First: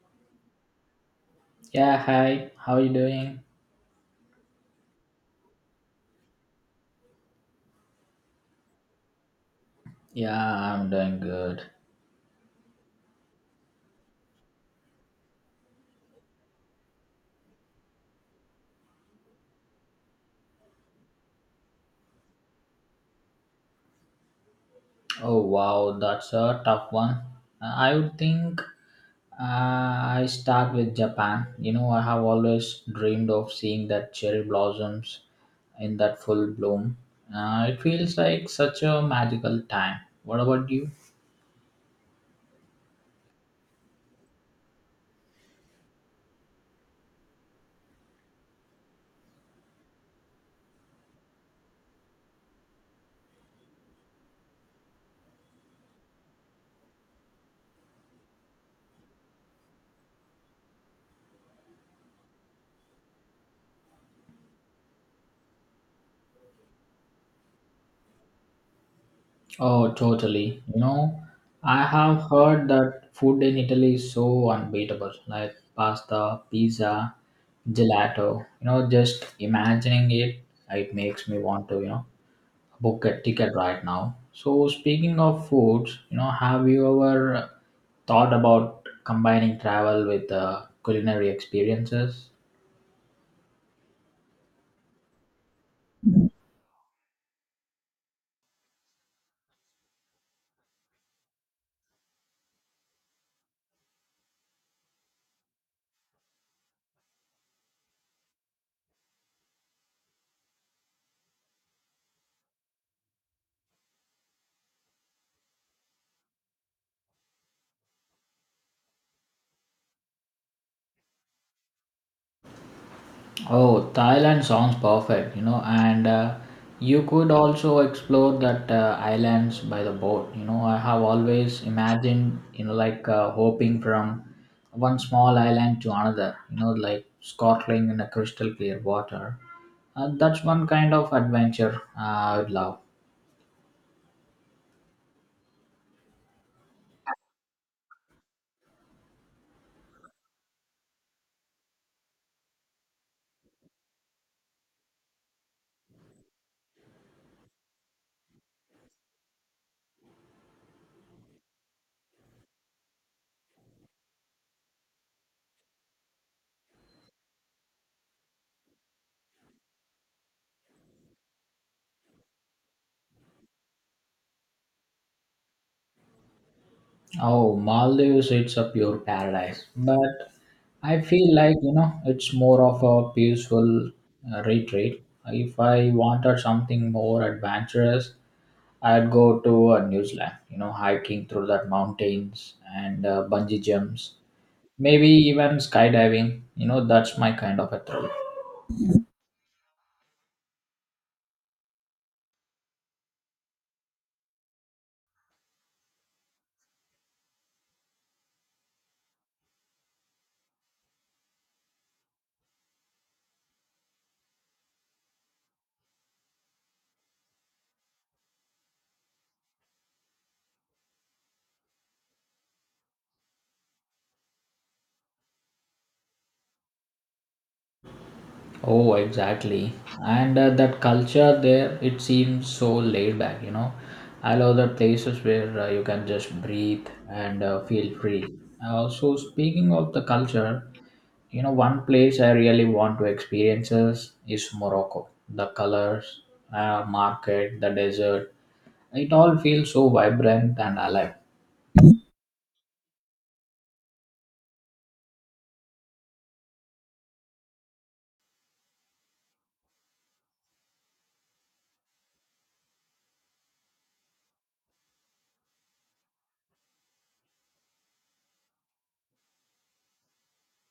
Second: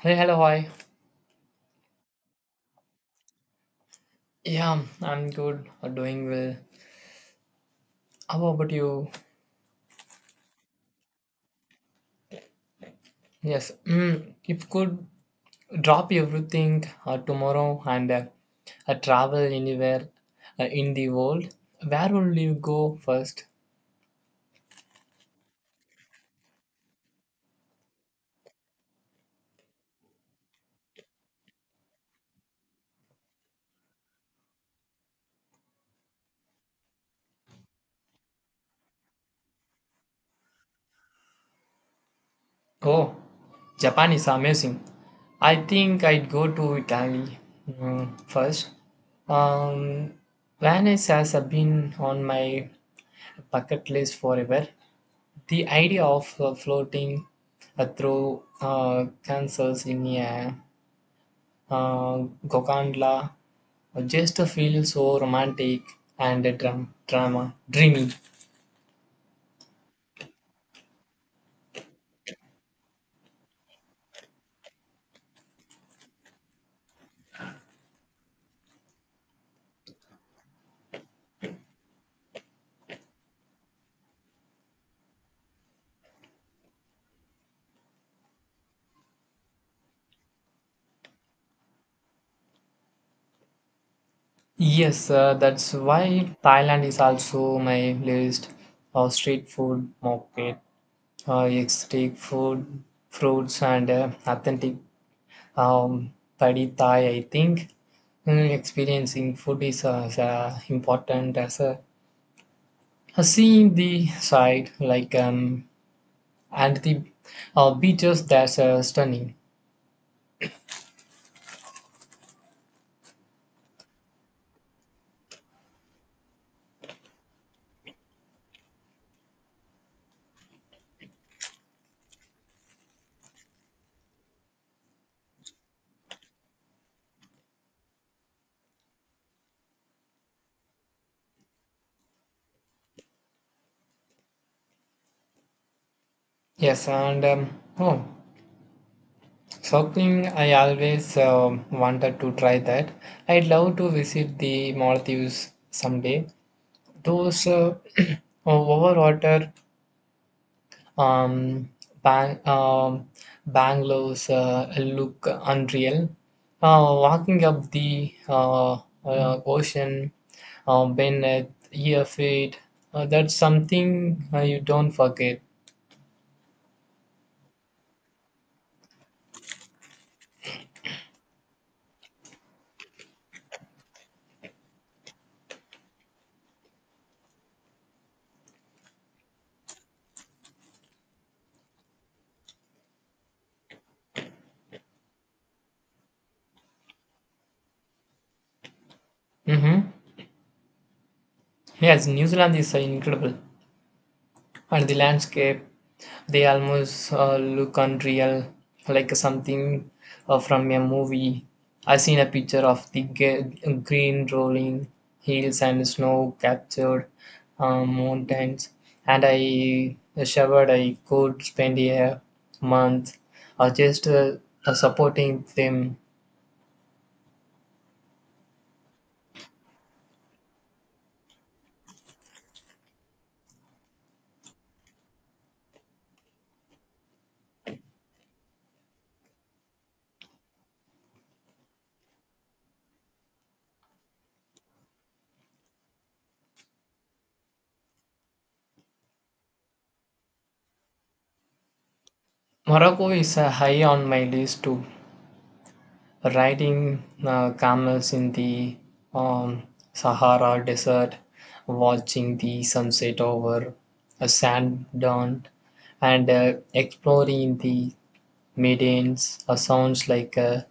Hey, hello, hi. Yeah, hi. How you doing? Yeah, I'm good, doing well. How about you? Yeah, I'm doing good. Yes, if could drop everything tomorrow and travel anywhere in the world, where will you go first? Oh wow, that's a tough one. I would think uh, I start with Japan. You know, I have always dreamed of seeing that cherry blossoms in that full bloom. It feels like such a magical time. What about you? Oh, Japan is amazing. I think I'd go to Italy first. Um, Venice has been on my bucket list forever. The idea of floating through castles in a uh, gondola just feels so romantic and drama dreamy. Oh, totally. You know, I have heard that food in Italy is so unbeatable, like pasta, pizza, gelato. You know, just imagining it, it makes me want to, you know, book a ticket right now. So, speaking of foods, you know, have you ever thought about combining travel with culinary experiences? Yes, that's why Thailand is also my list of street food market, exotic food, fruits, and authentic um, padi Thai. I think experiencing food is as important as a seeing the side like and the beaches that's stunning. Oh, Thailand sounds perfect, you know, and you could also explore that islands by the boat. You know, I have always imagined, you know, like hopping from one small island to another, you know, like snorkeling in a crystal clear water. That's one kind of adventure I would love. Yes, and oh surfing, I always wanted to try that. I'd love to visit the Maldives someday. Those over, um, bang, um, Bangalore's look unreal. Walking up the ocean beneath your feet, that's something you don't forget. Oh, Maldives, it's a pure paradise. But I feel like, you know, it's more of a peaceful retreat. If I wanted something more adventurous, I'd go to New Zealand, you know, hiking through the mountains and bungee jumps, maybe even skydiving. You know, that's my kind of a thrill. Hmm. Yes, New Zealand is incredible, and the landscape, they almost look unreal, like something from a movie. I seen a picture of the green rolling hills and snow captured mountains, and I shivered. I could spend a month just supporting them. Oh, exactly. And that culture there, it seems so laid back, you know. I love the places where you can just breathe and feel free. So, speaking of the culture, you know, one place I really want to experience is Morocco. The colors, market, the desert, it all feels so vibrant and alive. Morocco is high on my list too. Riding camels in the um, Sahara Desert, watching the sunset over a sand dune, and exploring the Medanes sounds like uh,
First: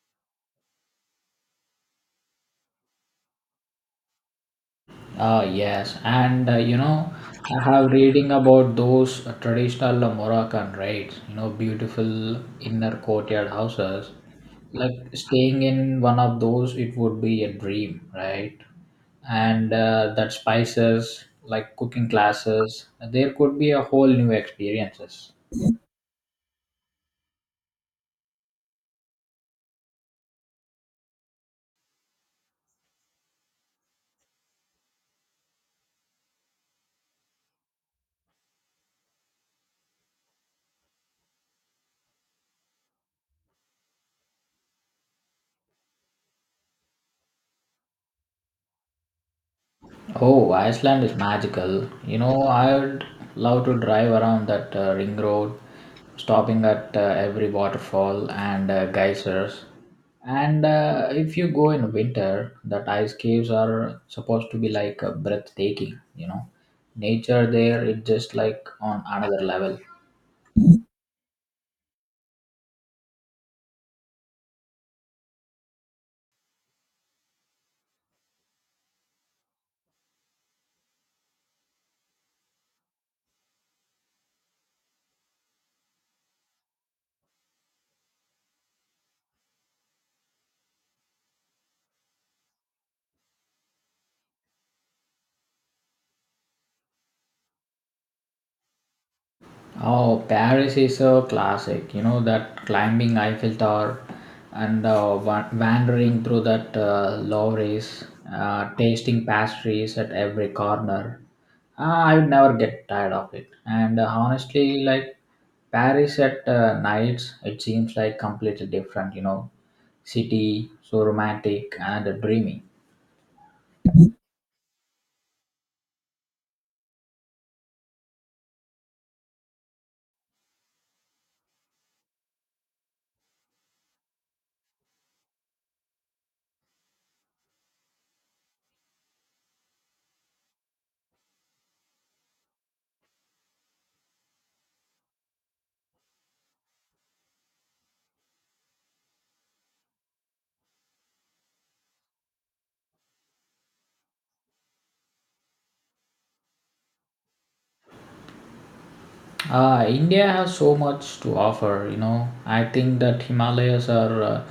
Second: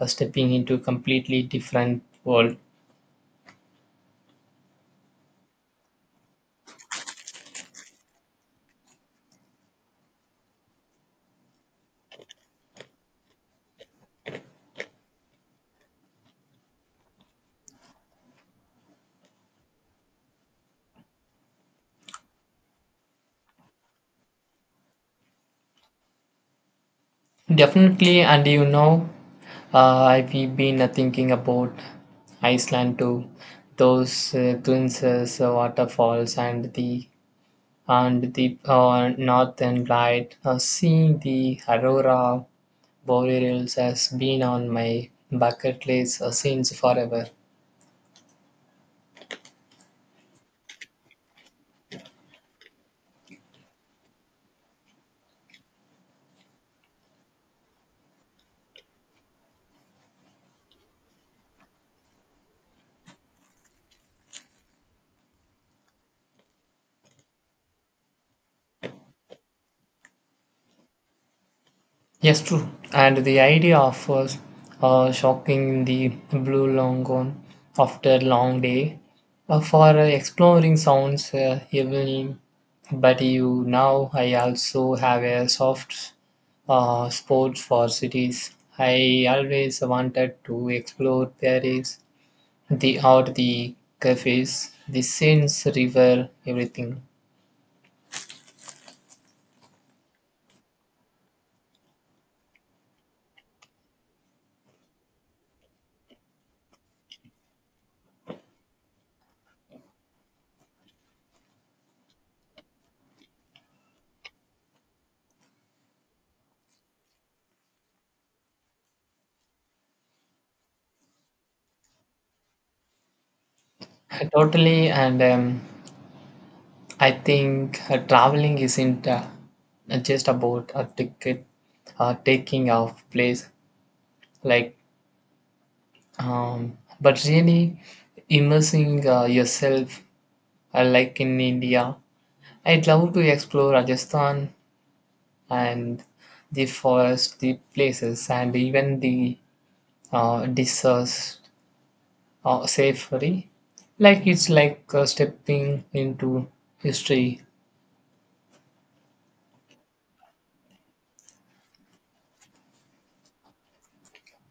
uh, stepping into a completely different world. Ah, yes, and you know, I have reading about those traditional Moroccan rites, you know, beautiful inner courtyard houses. Like staying in one of those, it would be a dream, right? And that spices, like cooking classes, there could be a whole new experiences. Definitely, and you know, I've been thinking about Iceland too. Those Twinsas waterfalls and the northern light. Seeing the aurora borealis has been on my bucket list since forever. Oh, Iceland is magical. You know, I'd love to drive around that ring road, stopping at every waterfall and geysers. And if you go in winter, that ice caves are supposed to be like breathtaking, you know. Nature there is just like on another level. Yes, true. And the idea of us shocking the blue longhorn after a long day for exploring sounds evening. But you now I also have a soft spot for cities. I always wanted to explore Paris. The art, the cafes, the scenes, river, everything. Oh, Paris is a classic. You know that climbing Eiffel Tower and wandering through that Louvre's, tasting pastries at every corner. Ah, I would never get tired of it. And honestly, like Paris at nights, it seems like completely different. You know, city so romantic and dreamy. Totally, and I think traveling isn't just about a ticket taking off place, like, but really immersing yourself, like in India. I'd love to explore Rajasthan and the forest, the places, and even the deserts safely. Like it's like stepping into history. India has so much to offer, you know. I think that Himalayas are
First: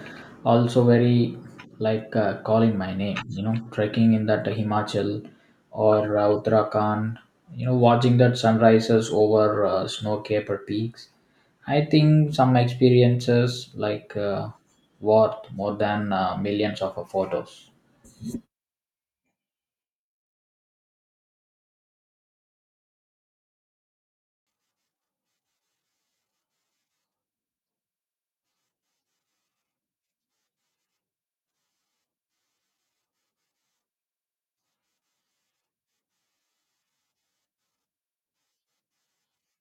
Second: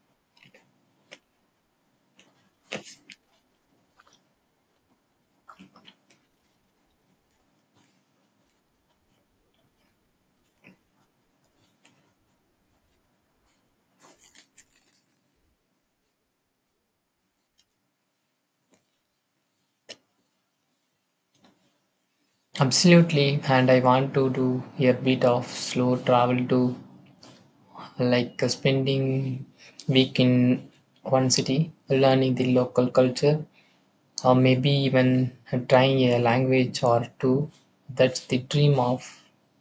also very like calling my name, you know, trekking in that Himachal or Uttarakhand, you know, watching that sunrises over snow-capped peaks. I think some experiences like worth more than millions of photos. Absolutely, and I want to do a bit of slow travel too, like spending week in one city, learning the local culture, or maybe even trying a language or two. That's the dream of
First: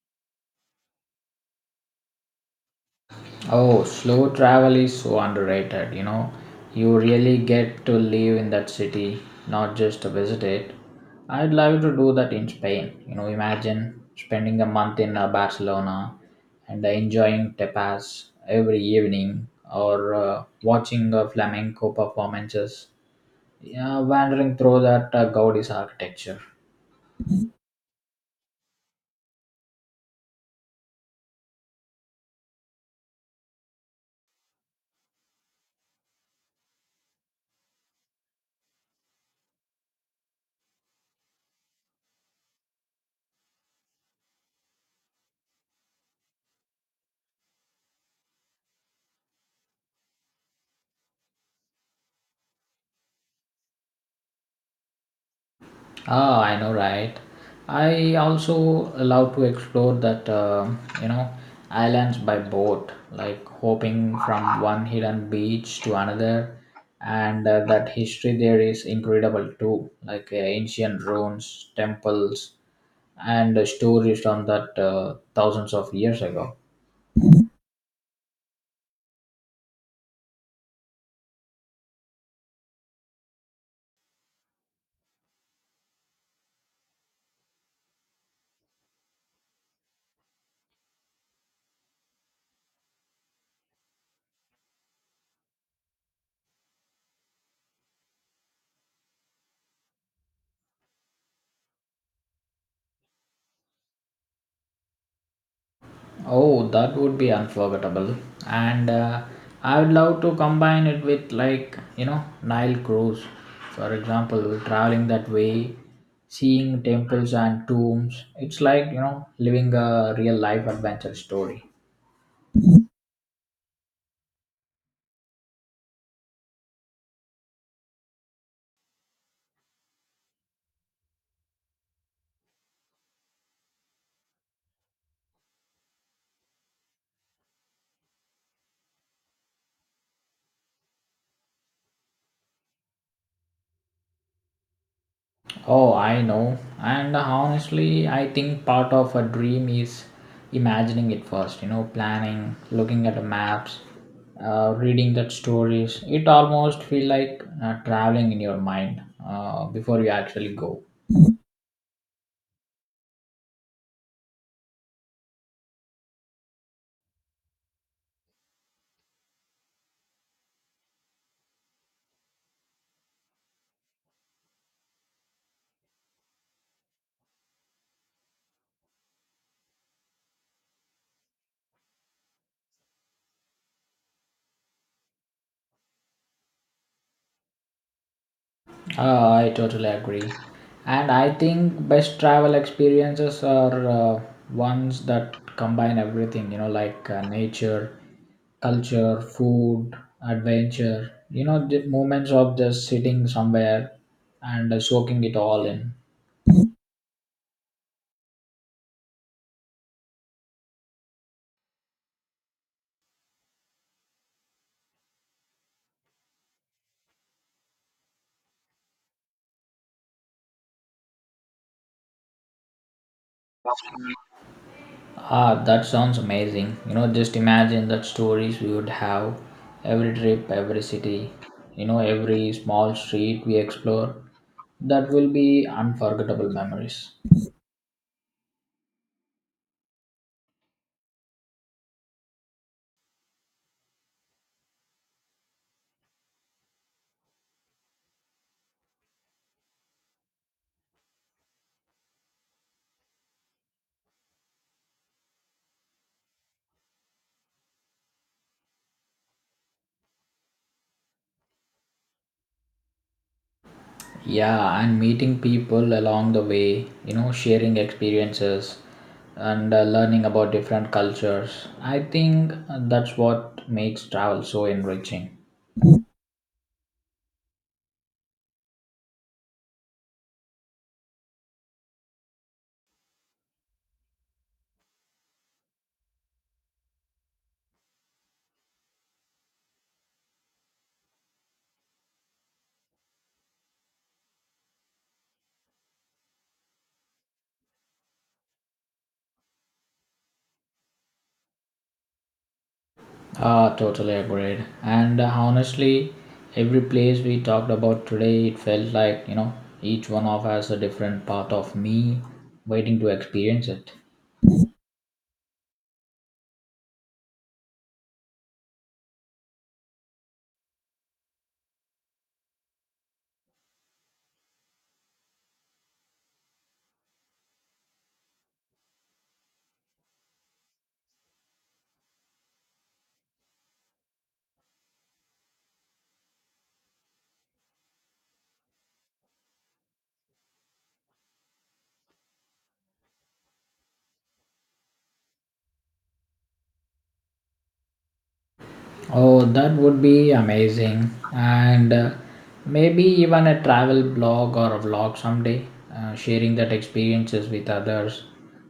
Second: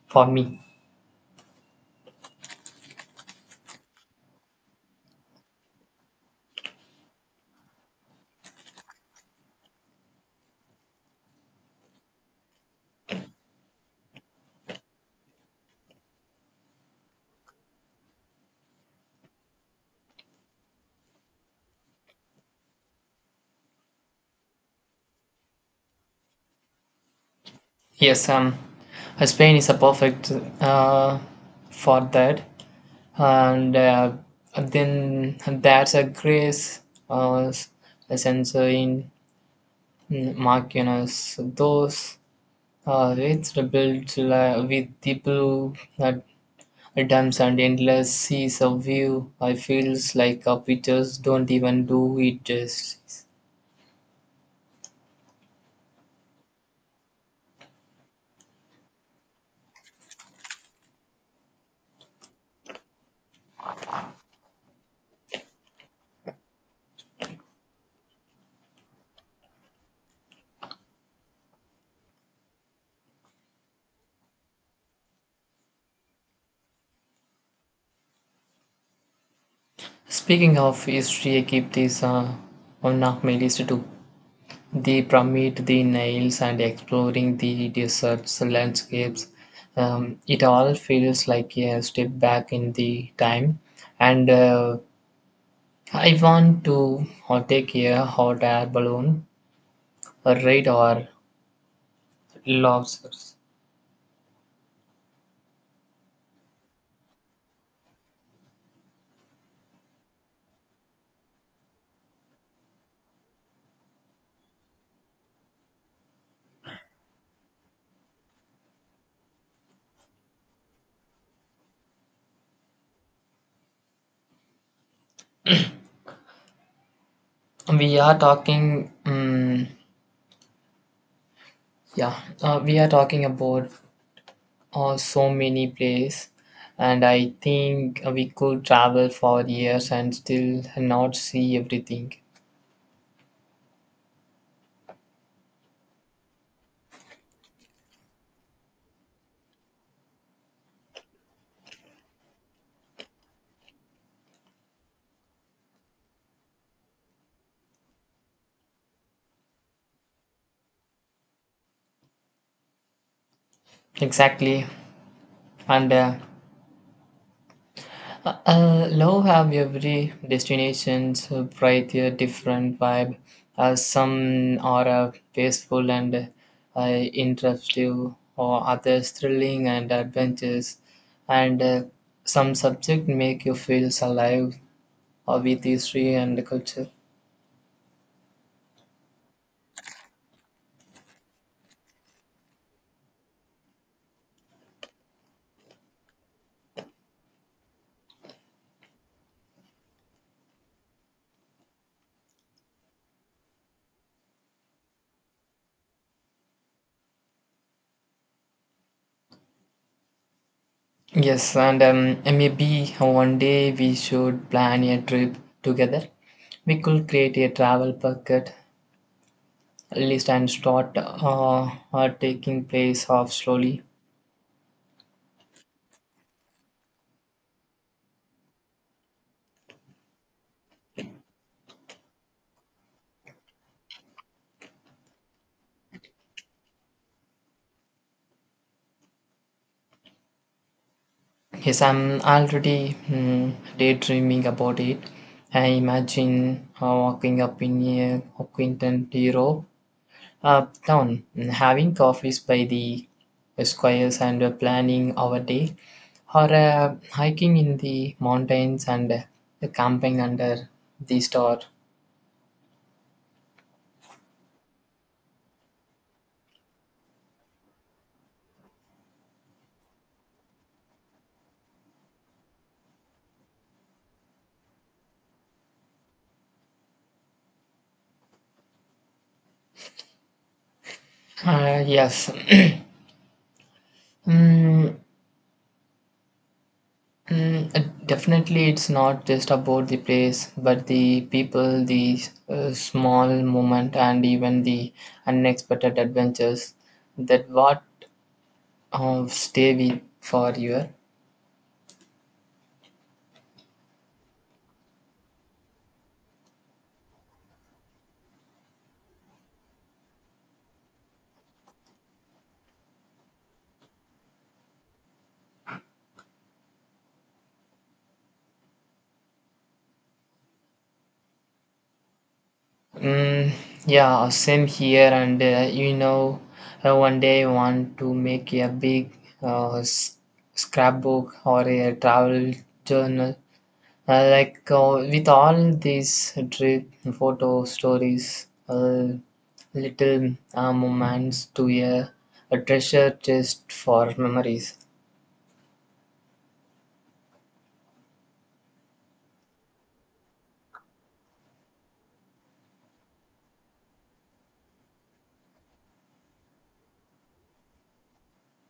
for me. Oh, slow travel is so underrated, you know. You really get to live in that city, not just to visit it. I'd love to do that in Spain. You know, imagine spending a month in Barcelona and enjoying tapas every evening or watching flamenco performances, yeah, wandering through that Gaudi's architecture. Yes, Spain is a perfect uh, for that, and then there's a grace uh, sensor in Marquinhos. Those it's with the blue uh, dumps and endless seas of view. I feels like our pictures don't even do it justice. Ah, I know, right? I also love to explore that, you know, islands by boat, like hopping from one hidden beach to another. And that history there is incredible too, like ancient ruins, temples, and stories on that thousands of years ago. Speaking of history, I keep this on my list too. The pyramid, the Niles, and exploring the deserts landscapes, it all feels like a step back in the time. And I want to take a hot air balloon, a ride, or lobsters. Oh, that would be unforgettable. And I would love to combine it with, like, you know, Nile cruise. For example, traveling that way, seeing temples and tombs. It's like, you know, living a real life adventure story. We are talking, yeah, we are talking about so many places, and I think we could travel for years and still not see everything. Oh, I know. And honestly, I think part of a dream is imagining it first, you know, planning, looking at the maps, reading that stories. It almost feel like traveling in your mind before you actually go. Exactly. And love have every destination's bright a different vibe. Some are peaceful and interactive or others thrilling and adventurous, and some subject make you feel alive with history and culture. I totally agree. And I think best travel experiences are ones that combine everything, you know, like nature, culture, food, adventure, you know, the moments of just sitting somewhere and soaking it all in. Yes, and maybe one day we should plan a trip together. We could create a travel bucket list and start are taking place off slowly. Ah, that sounds amazing. You know, just imagine that stories we would have every trip, every city, you know, every small street we explore. That will be unforgettable memories. Yes, I'm already daydreaming about it. I imagine walking up in a Quinton Hero uptown, having coffees by the squares and planning our day, or hiking in the mountains and camping under the star. Yeah, and meeting people along the way, you know, sharing experiences and learning about different cultures. I think that's what makes travel so enriching. Yes. Mm, definitely, it's not just about the place, but the people, the small moment, and even the unexpected adventures that what stay with for you. Ah, totally agreed. And honestly, every place we talked about today, it felt like, you know, each one of us a different part of me waiting to experience it. Mm, yeah, same here. And you know, one day I want to make a big uh, s- scrapbook or a travel journal, like with all these trip photo stories, little moments to a treasure chest for memories. Oh, that would be amazing. And maybe even a travel blog or a vlog someday, sharing that experiences with others,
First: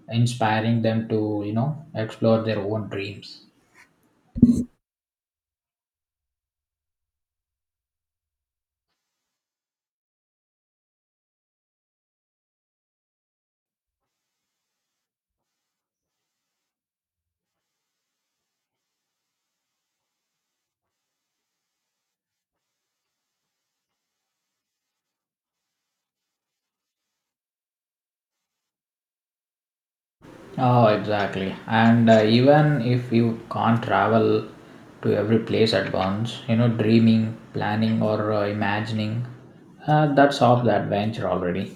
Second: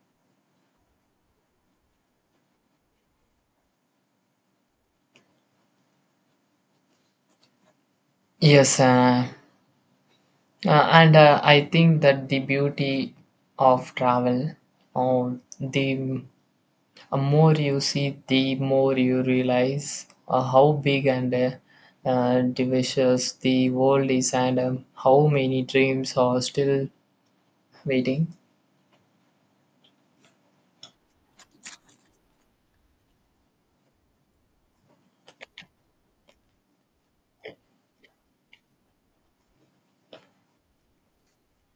inspiring them to, you know, explore their own dreams. Yes, and I think that the beauty of travel, or the more you see, the more you realize how big and diverse the world is, and how many dreams are still waiting. Oh, exactly. And even if you can't travel to every place at once, you know, dreaming, planning, or imagining, that's half the adventure already.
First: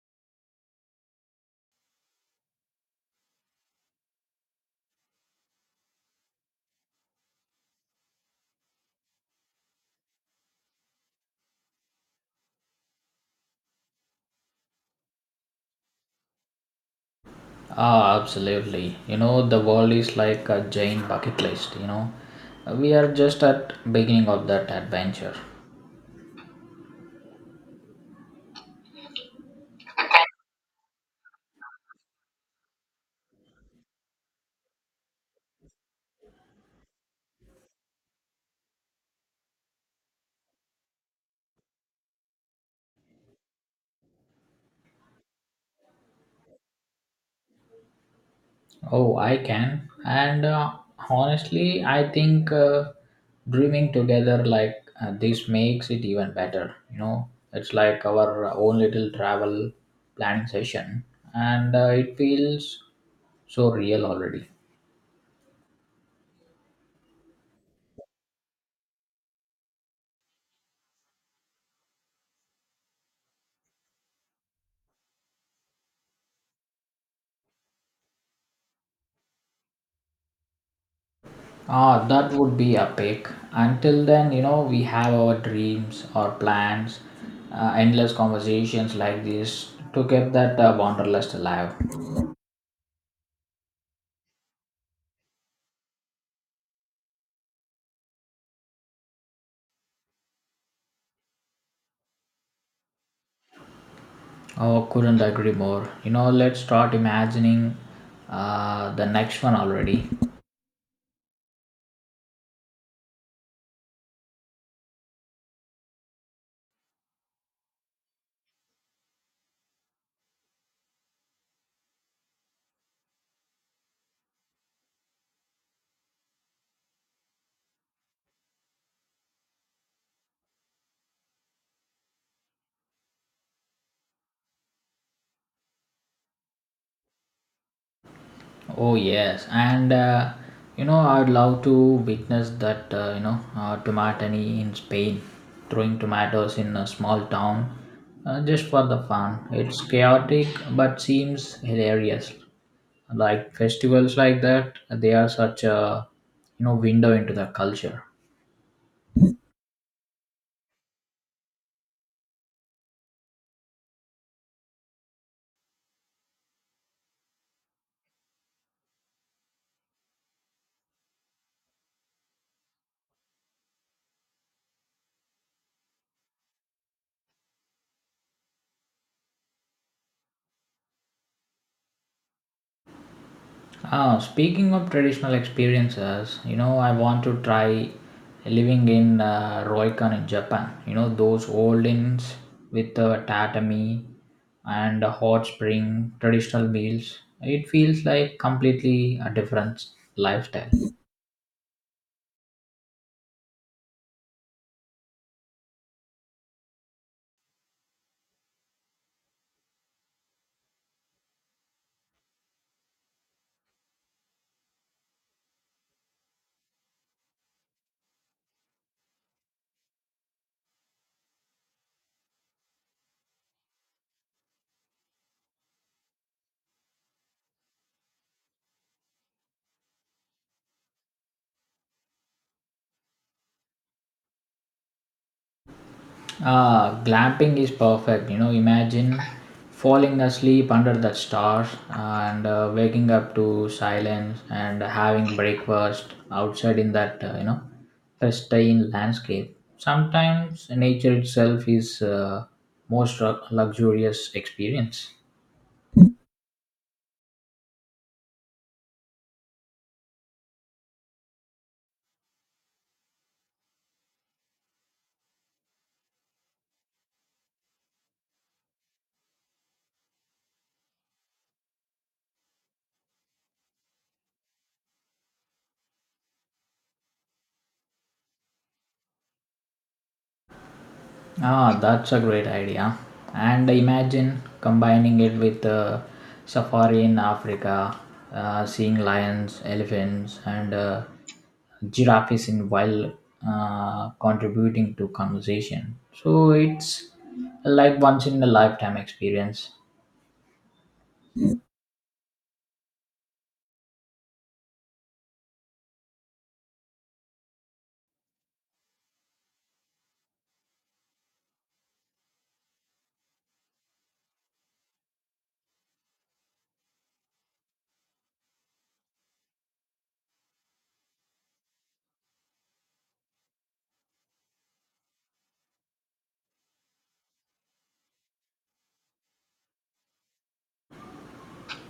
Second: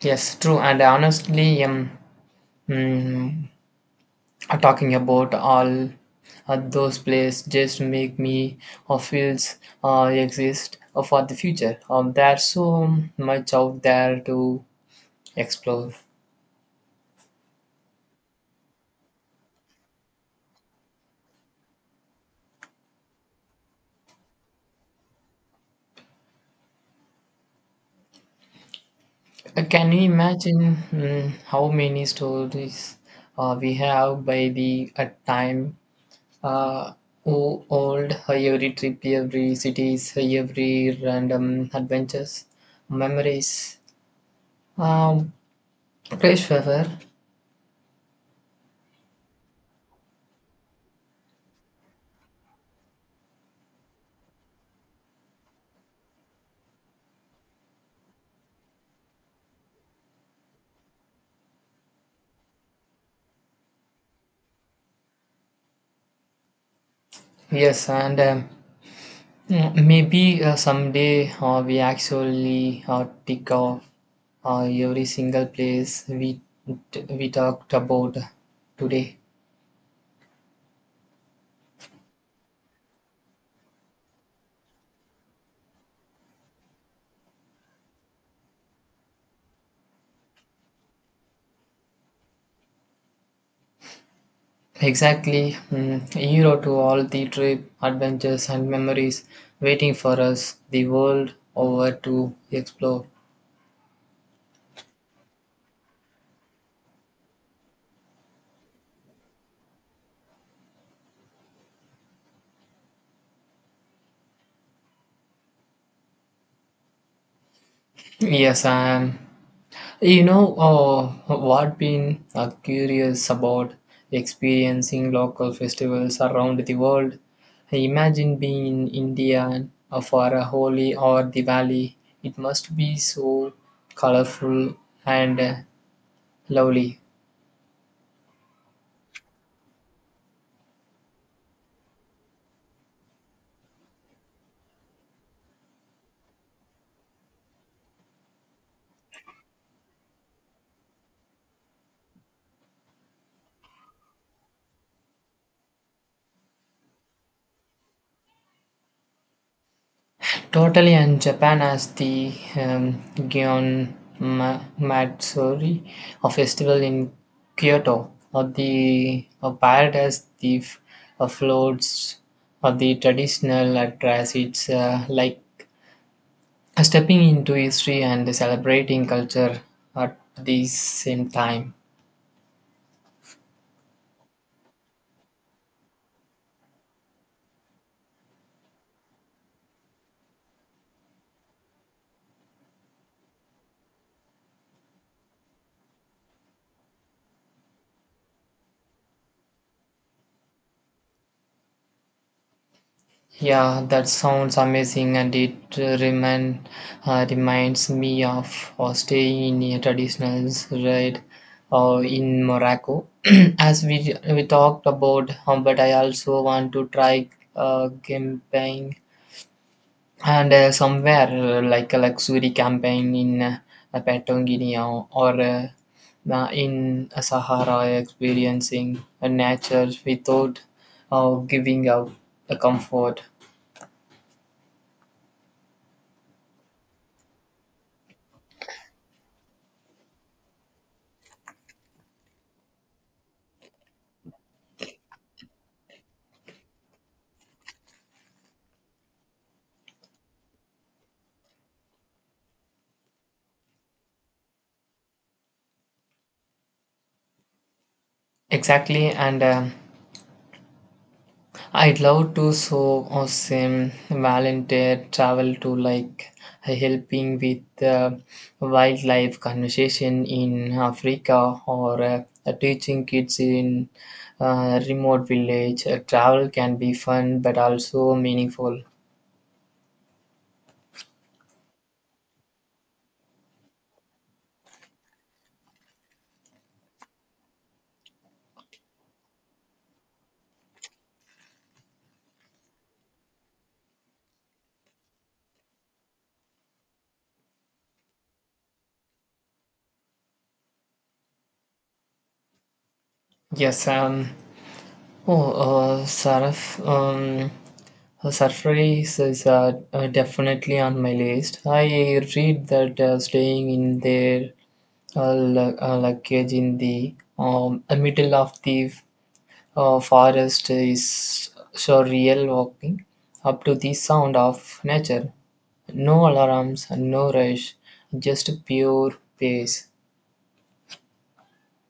Yes, true. And honestly, mm, talking about all those plays just make me feels exist for the future. There's so much out there to explore. Ah, absolutely. You know, the world is like a giant bucket list, you know. We are just at beginning of that adventure. Can you imagine how many stories we have by the time? Uh, old, every trip, every cities, every random adventures, memories. Um, Pleasure. Oh, I can. And honestly, I think dreaming together like this makes it even better, you know. It's like our own little travel planning session and it feels so real already. Yes, and maybe someday we actually pick off every single place we talked about today. Ah, that would be epic. Until then, you know, we have our dreams, our plans, endless conversations like this to keep that wanderlust alive. Exactly, a hero to all the trip, adventures, and memories waiting for us the world over to explore. Oh, couldn't agree more. You know, let's start imagining the next one already. Yes, I am. You know what been curious about experiencing local festivals around the world. Imagine being in India for a Holi or Diwali. It must be so colorful and lovely. Oh yes, and you know I'd love to witness that you know tomatani in Spain, throwing tomatoes in a small town, just for the fun. It's chaotic but seems hilarious. Like festivals like that, they are such a you know window into the culture. Totally, and Japan has the um, Gion Matsuri, a festival in Kyoto, or the a parrot has the floats, or the traditional dress. It's like stepping into history and celebrating culture at the same time. Ah, speaking of traditional experiences, you know, I want to try living in Ryokan in Japan. You know, those old inns with the tatami and a hot spring, traditional meals. It feels like completely a different lifestyle. Yeah, that sounds amazing, and it reminds me of staying in a traditional ride in Morocco, as we talked about. But I also want to try camping and somewhere like a luxury camping in Patagonia or in Sahara, experiencing a nature without giving up the comfort. Ah, glamping is perfect. You know, imagine falling asleep under the stars and waking up to silence and having breakfast outside in that, you know, pristine landscape. Sometimes nature itself is luxurious experience. Exactly, and I'd love to so awesome volunteer travel to like helping with wildlife conservation in Africa or teaching kids in remote village. Travel can be fun but also meaningful. Ah, that's a great idea. And imagine combining it with safari in Africa, seeing lions, elephants, and giraffes in wild, contributing to conversation. So it's like once in a lifetime experience. Yes, oh, Saraf, Surface is definitely on my list. I read that staying in their luggage in the middle of the forest is surreal walking up to the sound of nature. No alarms, no rush, just pure pace.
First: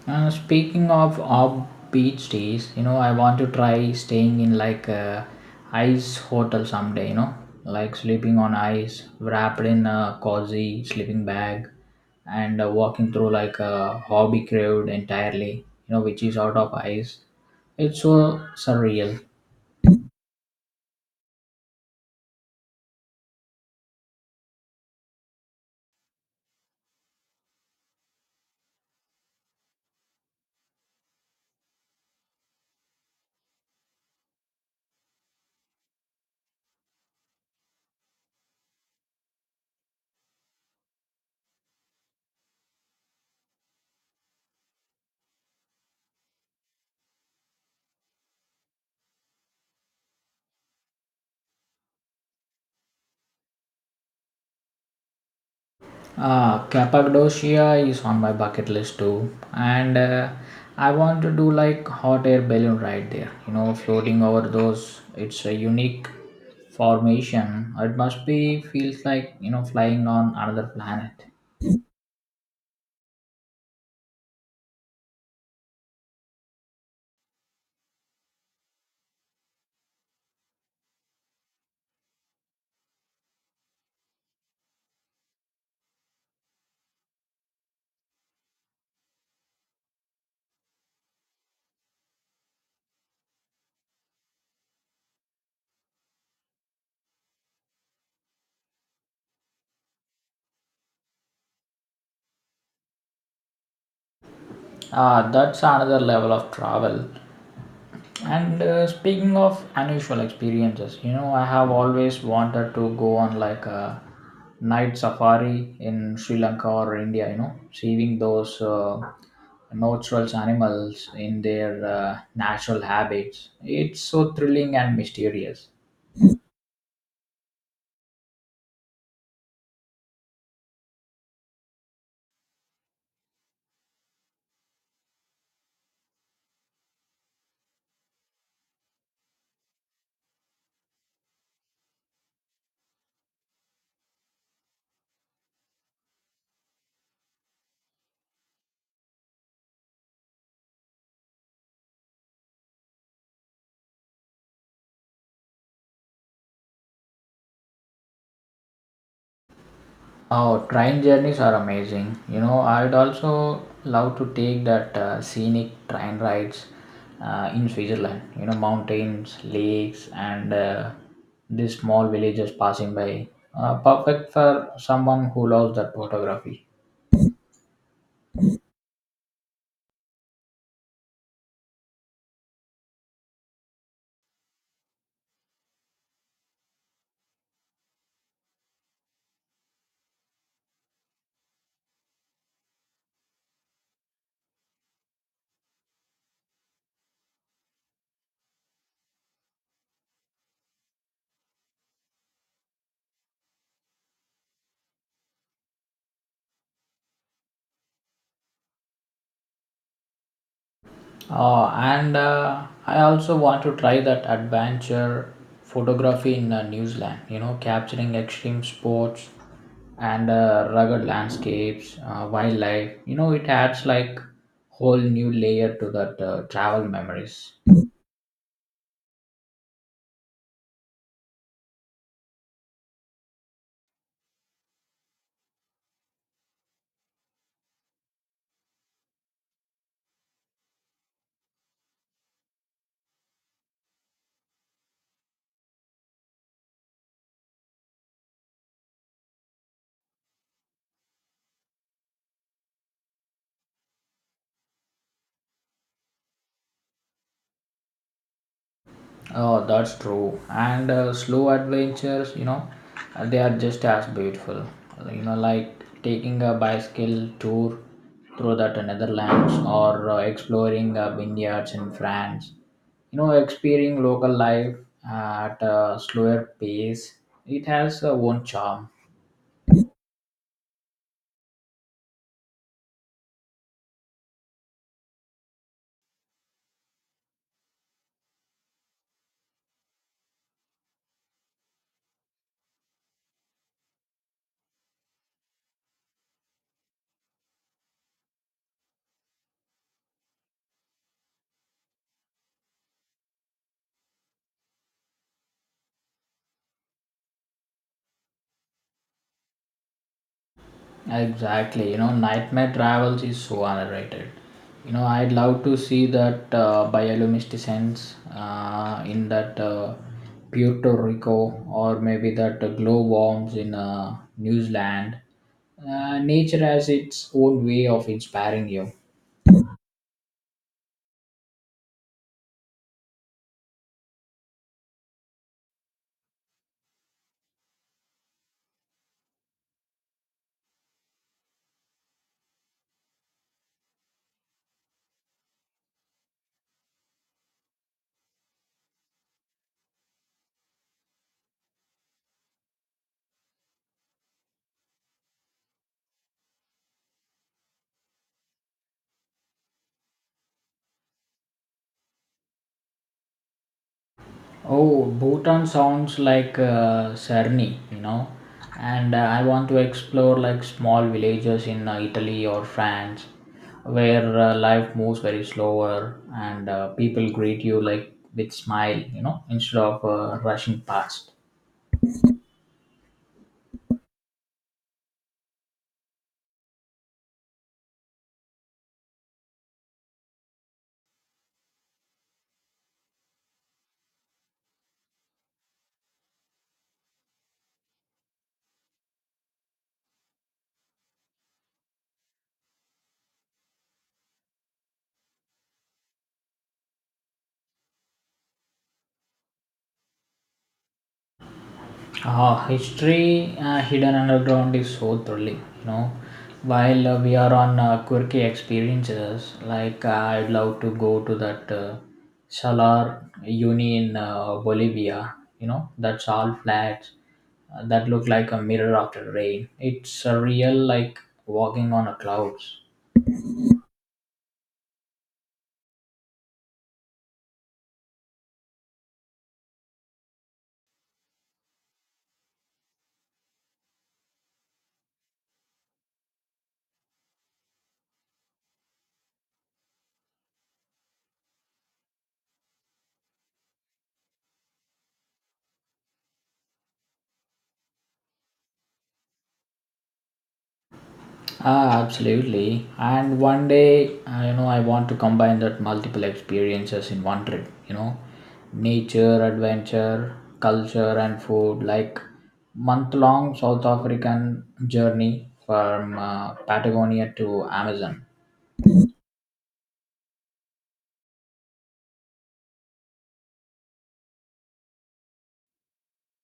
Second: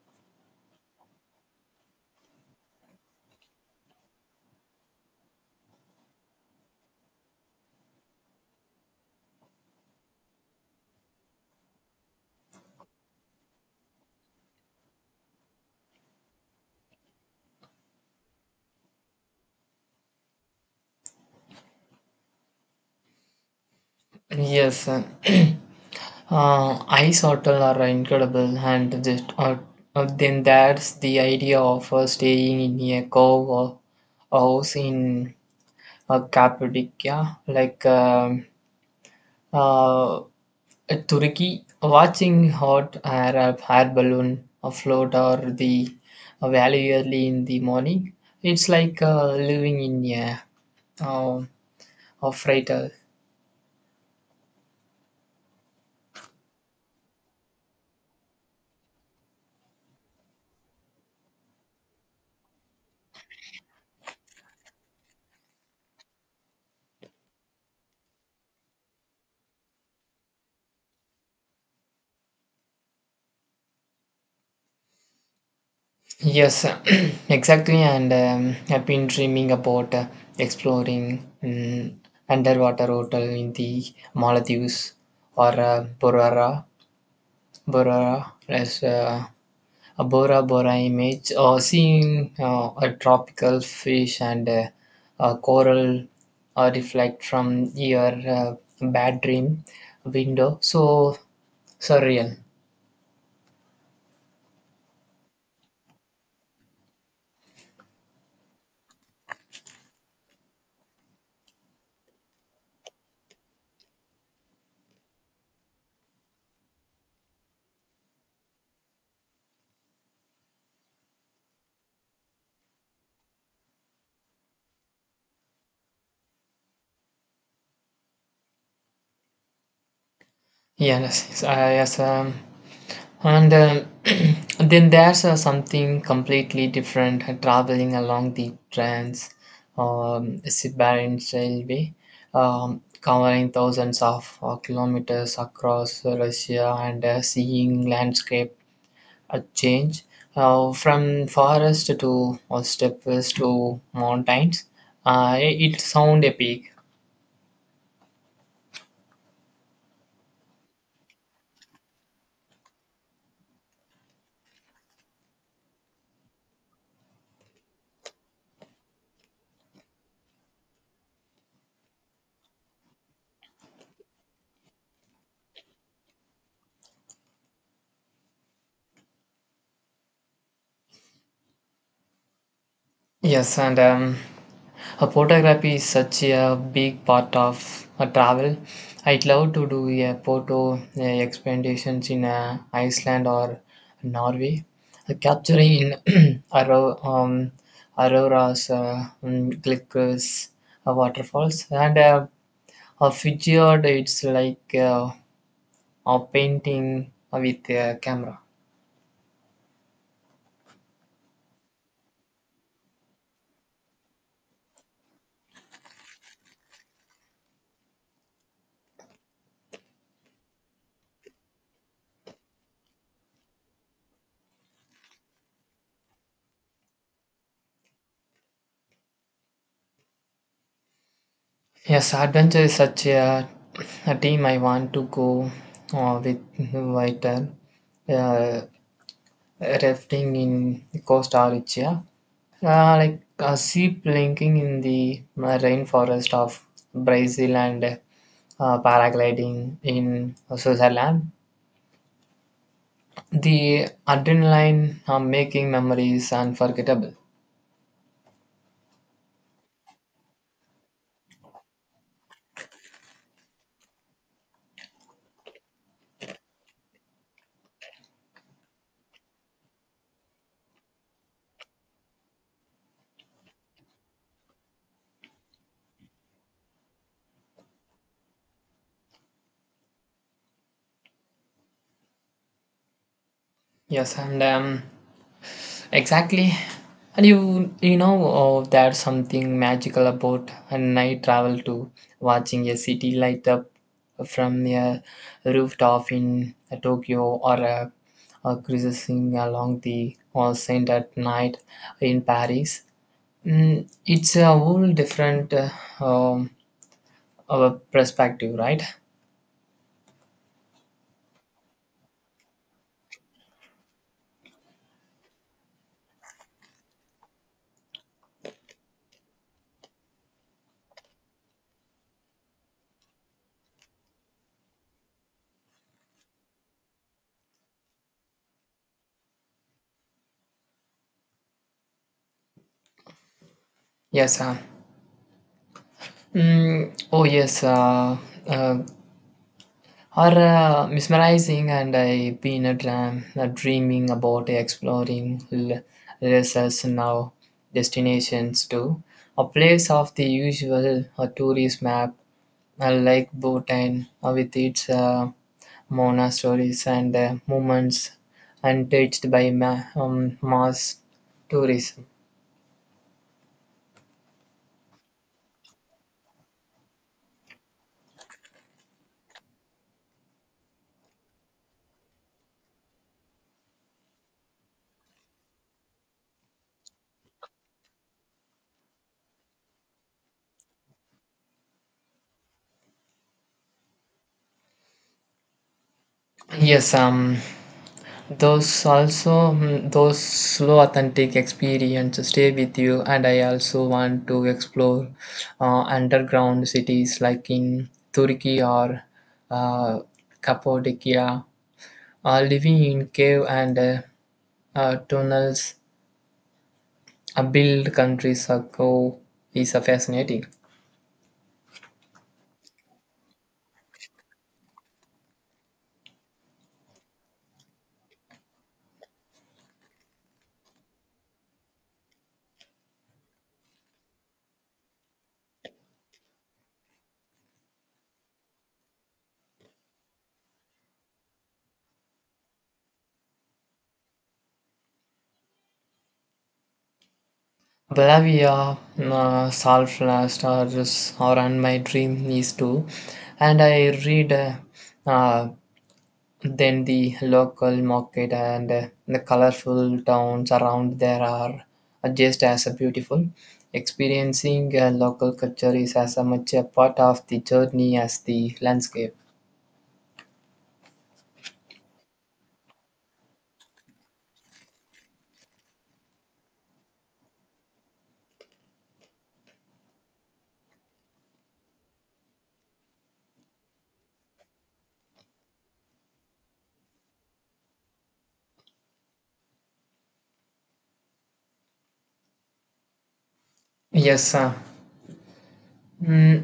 Speaking of off beach days, you know, I want to try staying in like a ice hotel someday, you know, like sleeping on ice, wrapped in a cozy sleeping bag, and walking through like a hobby crowd entirely, you know, which is out of ice. It's so surreal. Yes, ice hotel are incredible, and just then that's the idea of staying in a cove or house in Cappadocia, like uh, Turkey, watching hot air up air balloon afloat or the valley early in the morning, it's like living in uh, a freighter. Ah, Cappadocia is on my bucket list too, and I want to do like hot air balloon ride there. You know, floating over those. It's a unique formation. It must be feels like you know flying on another planet. Yes, exactly. And I've been dreaming about exploring underwater hotel in the Maldives or Burara, as a Bora Bora image, or seeing a tropical fish and a coral reflect from your bad dream window. So surreal. Ah, that's another level of travel. And speaking of unusual experiences, you know, I have always wanted to go on like a night safari in Sri Lanka or India, you know, seeing those natural animals in their natural habits. It's so thrilling and mysterious. Yes, and then there's something completely different, traveling along the trans Siberian railway, covering thousands of kilometers across Russia and seeing landscape change from forest to steppes to mountains. It sound epic. Oh, train journeys are amazing. You know, I'd also love to take that scenic train rides in Switzerland. You know, mountains, lakes, and these small villages passing by. Perfect for someone who loves that photography. Yes, and a photography is such a big part of a travel. I'd love to do a photo expeditions in Iceland or Norway, capturing aurora, um, auroras, glitters, waterfalls, and a fjord. It's like a painting with a camera. And I also want to try that adventure photography in New Zealand, you know, capturing extreme sports and rugged landscapes, wildlife. You know, it adds like whole new layer to that travel memories. Yes, adventure is such a team I want to go with later. Uh, Rafting in Costa Rica, like sea planking in the rainforest of Brazil, and paragliding in Switzerland. The adrenaline making memories unforgettable. Oh, that's true. And slow adventures, you know, they are just as beautiful. You know, like taking a bicycle tour through that Netherlands or exploring vineyards in France. You know, experiencing local life at a slower pace, it has a own charm. Yes, and exactly. And you know, oh, there's something magical about a night travel too. Watching a city light up from a rooftop in Tokyo or a cruising along the Seine at night in Paris. It's a whole different um, perspective, right? Exactly, you know, nightmare travels is so underrated. You know, I'd love to see that bioluminescence in that Puerto Rico, or maybe that glow in New Zealand. Uh, nature has its own way of inspiring you. Yes, sir. Oh, yes. Uh, are mesmerizing, and I've been a dreaming about exploring resources now destinations too. A place of the usual tourist map like Bhutan with its monasteries and movements untouched by mass tourism. Oh, Bhutan sounds like Sarni, you know. And I want to explore like small villages in Italy or France where life moves very slower and people greet you like with smile, you know, instead of rushing past. Yes, those also those slow authentic experiences stay with you, and I also want to explore underground cities like in Turkey or uh, Cappadocia. Living in cave and tunnels, build countries or go is fascinating. Ah, history hidden underground is so thrilling, you know. While we are on quirky experiences, like I'd love to go to that Salar Uni in Bolivia, you know, that's all flats that look like a mirror after rain. It's surreal, like walking on a clouds. Bolivia, Salt Last, or, and my dream is to, and I read. Uh, Then the local market and the colorful towns around there are just as beautiful. Experiencing local culture is as much a part of the journey as the landscape. Ah, absolutely. And one day, you know, I want to combine that multiple experiences in one trip. You know, nature, adventure, culture, and food. Like month-long South African journey from Patagonia to Amazon. Yes,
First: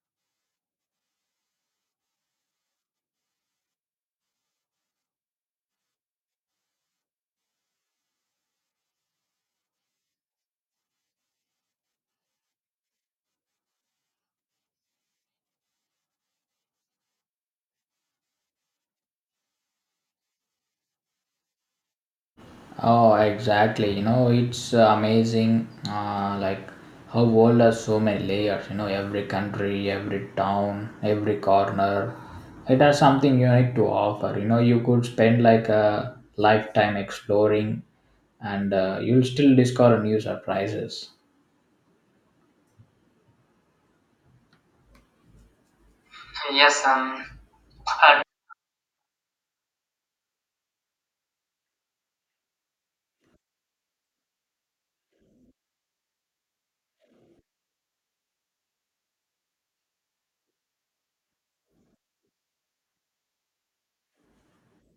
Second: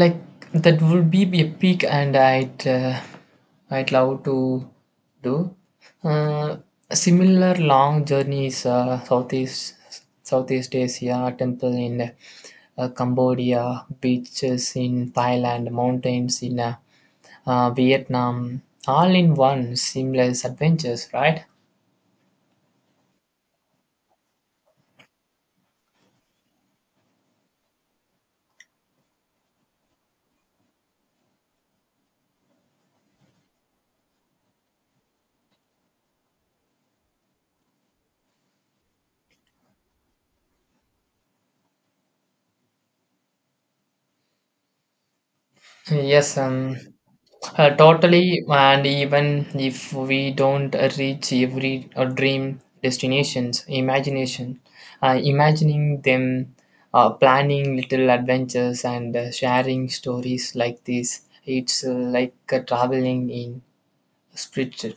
like that would be a peak, and I'd love to do. Uh, Similar long journeys, Southeast Asia temple in Cambodia, beaches in Thailand, mountains in Vietnam, all in one seamless adventures, right? Oh, exactly. You know, it's amazing, like how world has so many layers. You know, every country, every town, every corner, it has something unique to offer. You know, you could spend like a lifetime exploring, and you'll still discover new surprises. Yes, Yes, um. Totally. And even if we don't reach every dream destinations, imagining them, planning little adventures and sharing stories like this, it's like traveling in spirit.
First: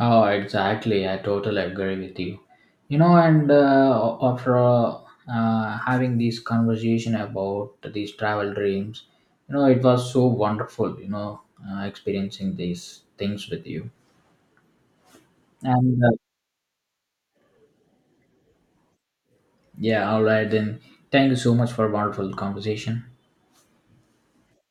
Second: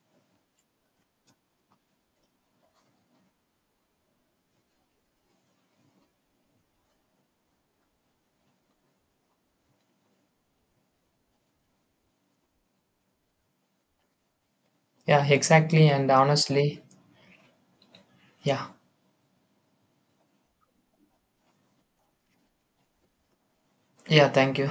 Oh, exactly. I totally agree with you. You know, and after having this conversation about these travel dreams, you know, it was so wonderful, you know, experiencing these things with you. Yeah, exactly. And And uh, honestly, yeah. yeah, all right, then thank you so much for a wonderful conversation. Yeah, thank you.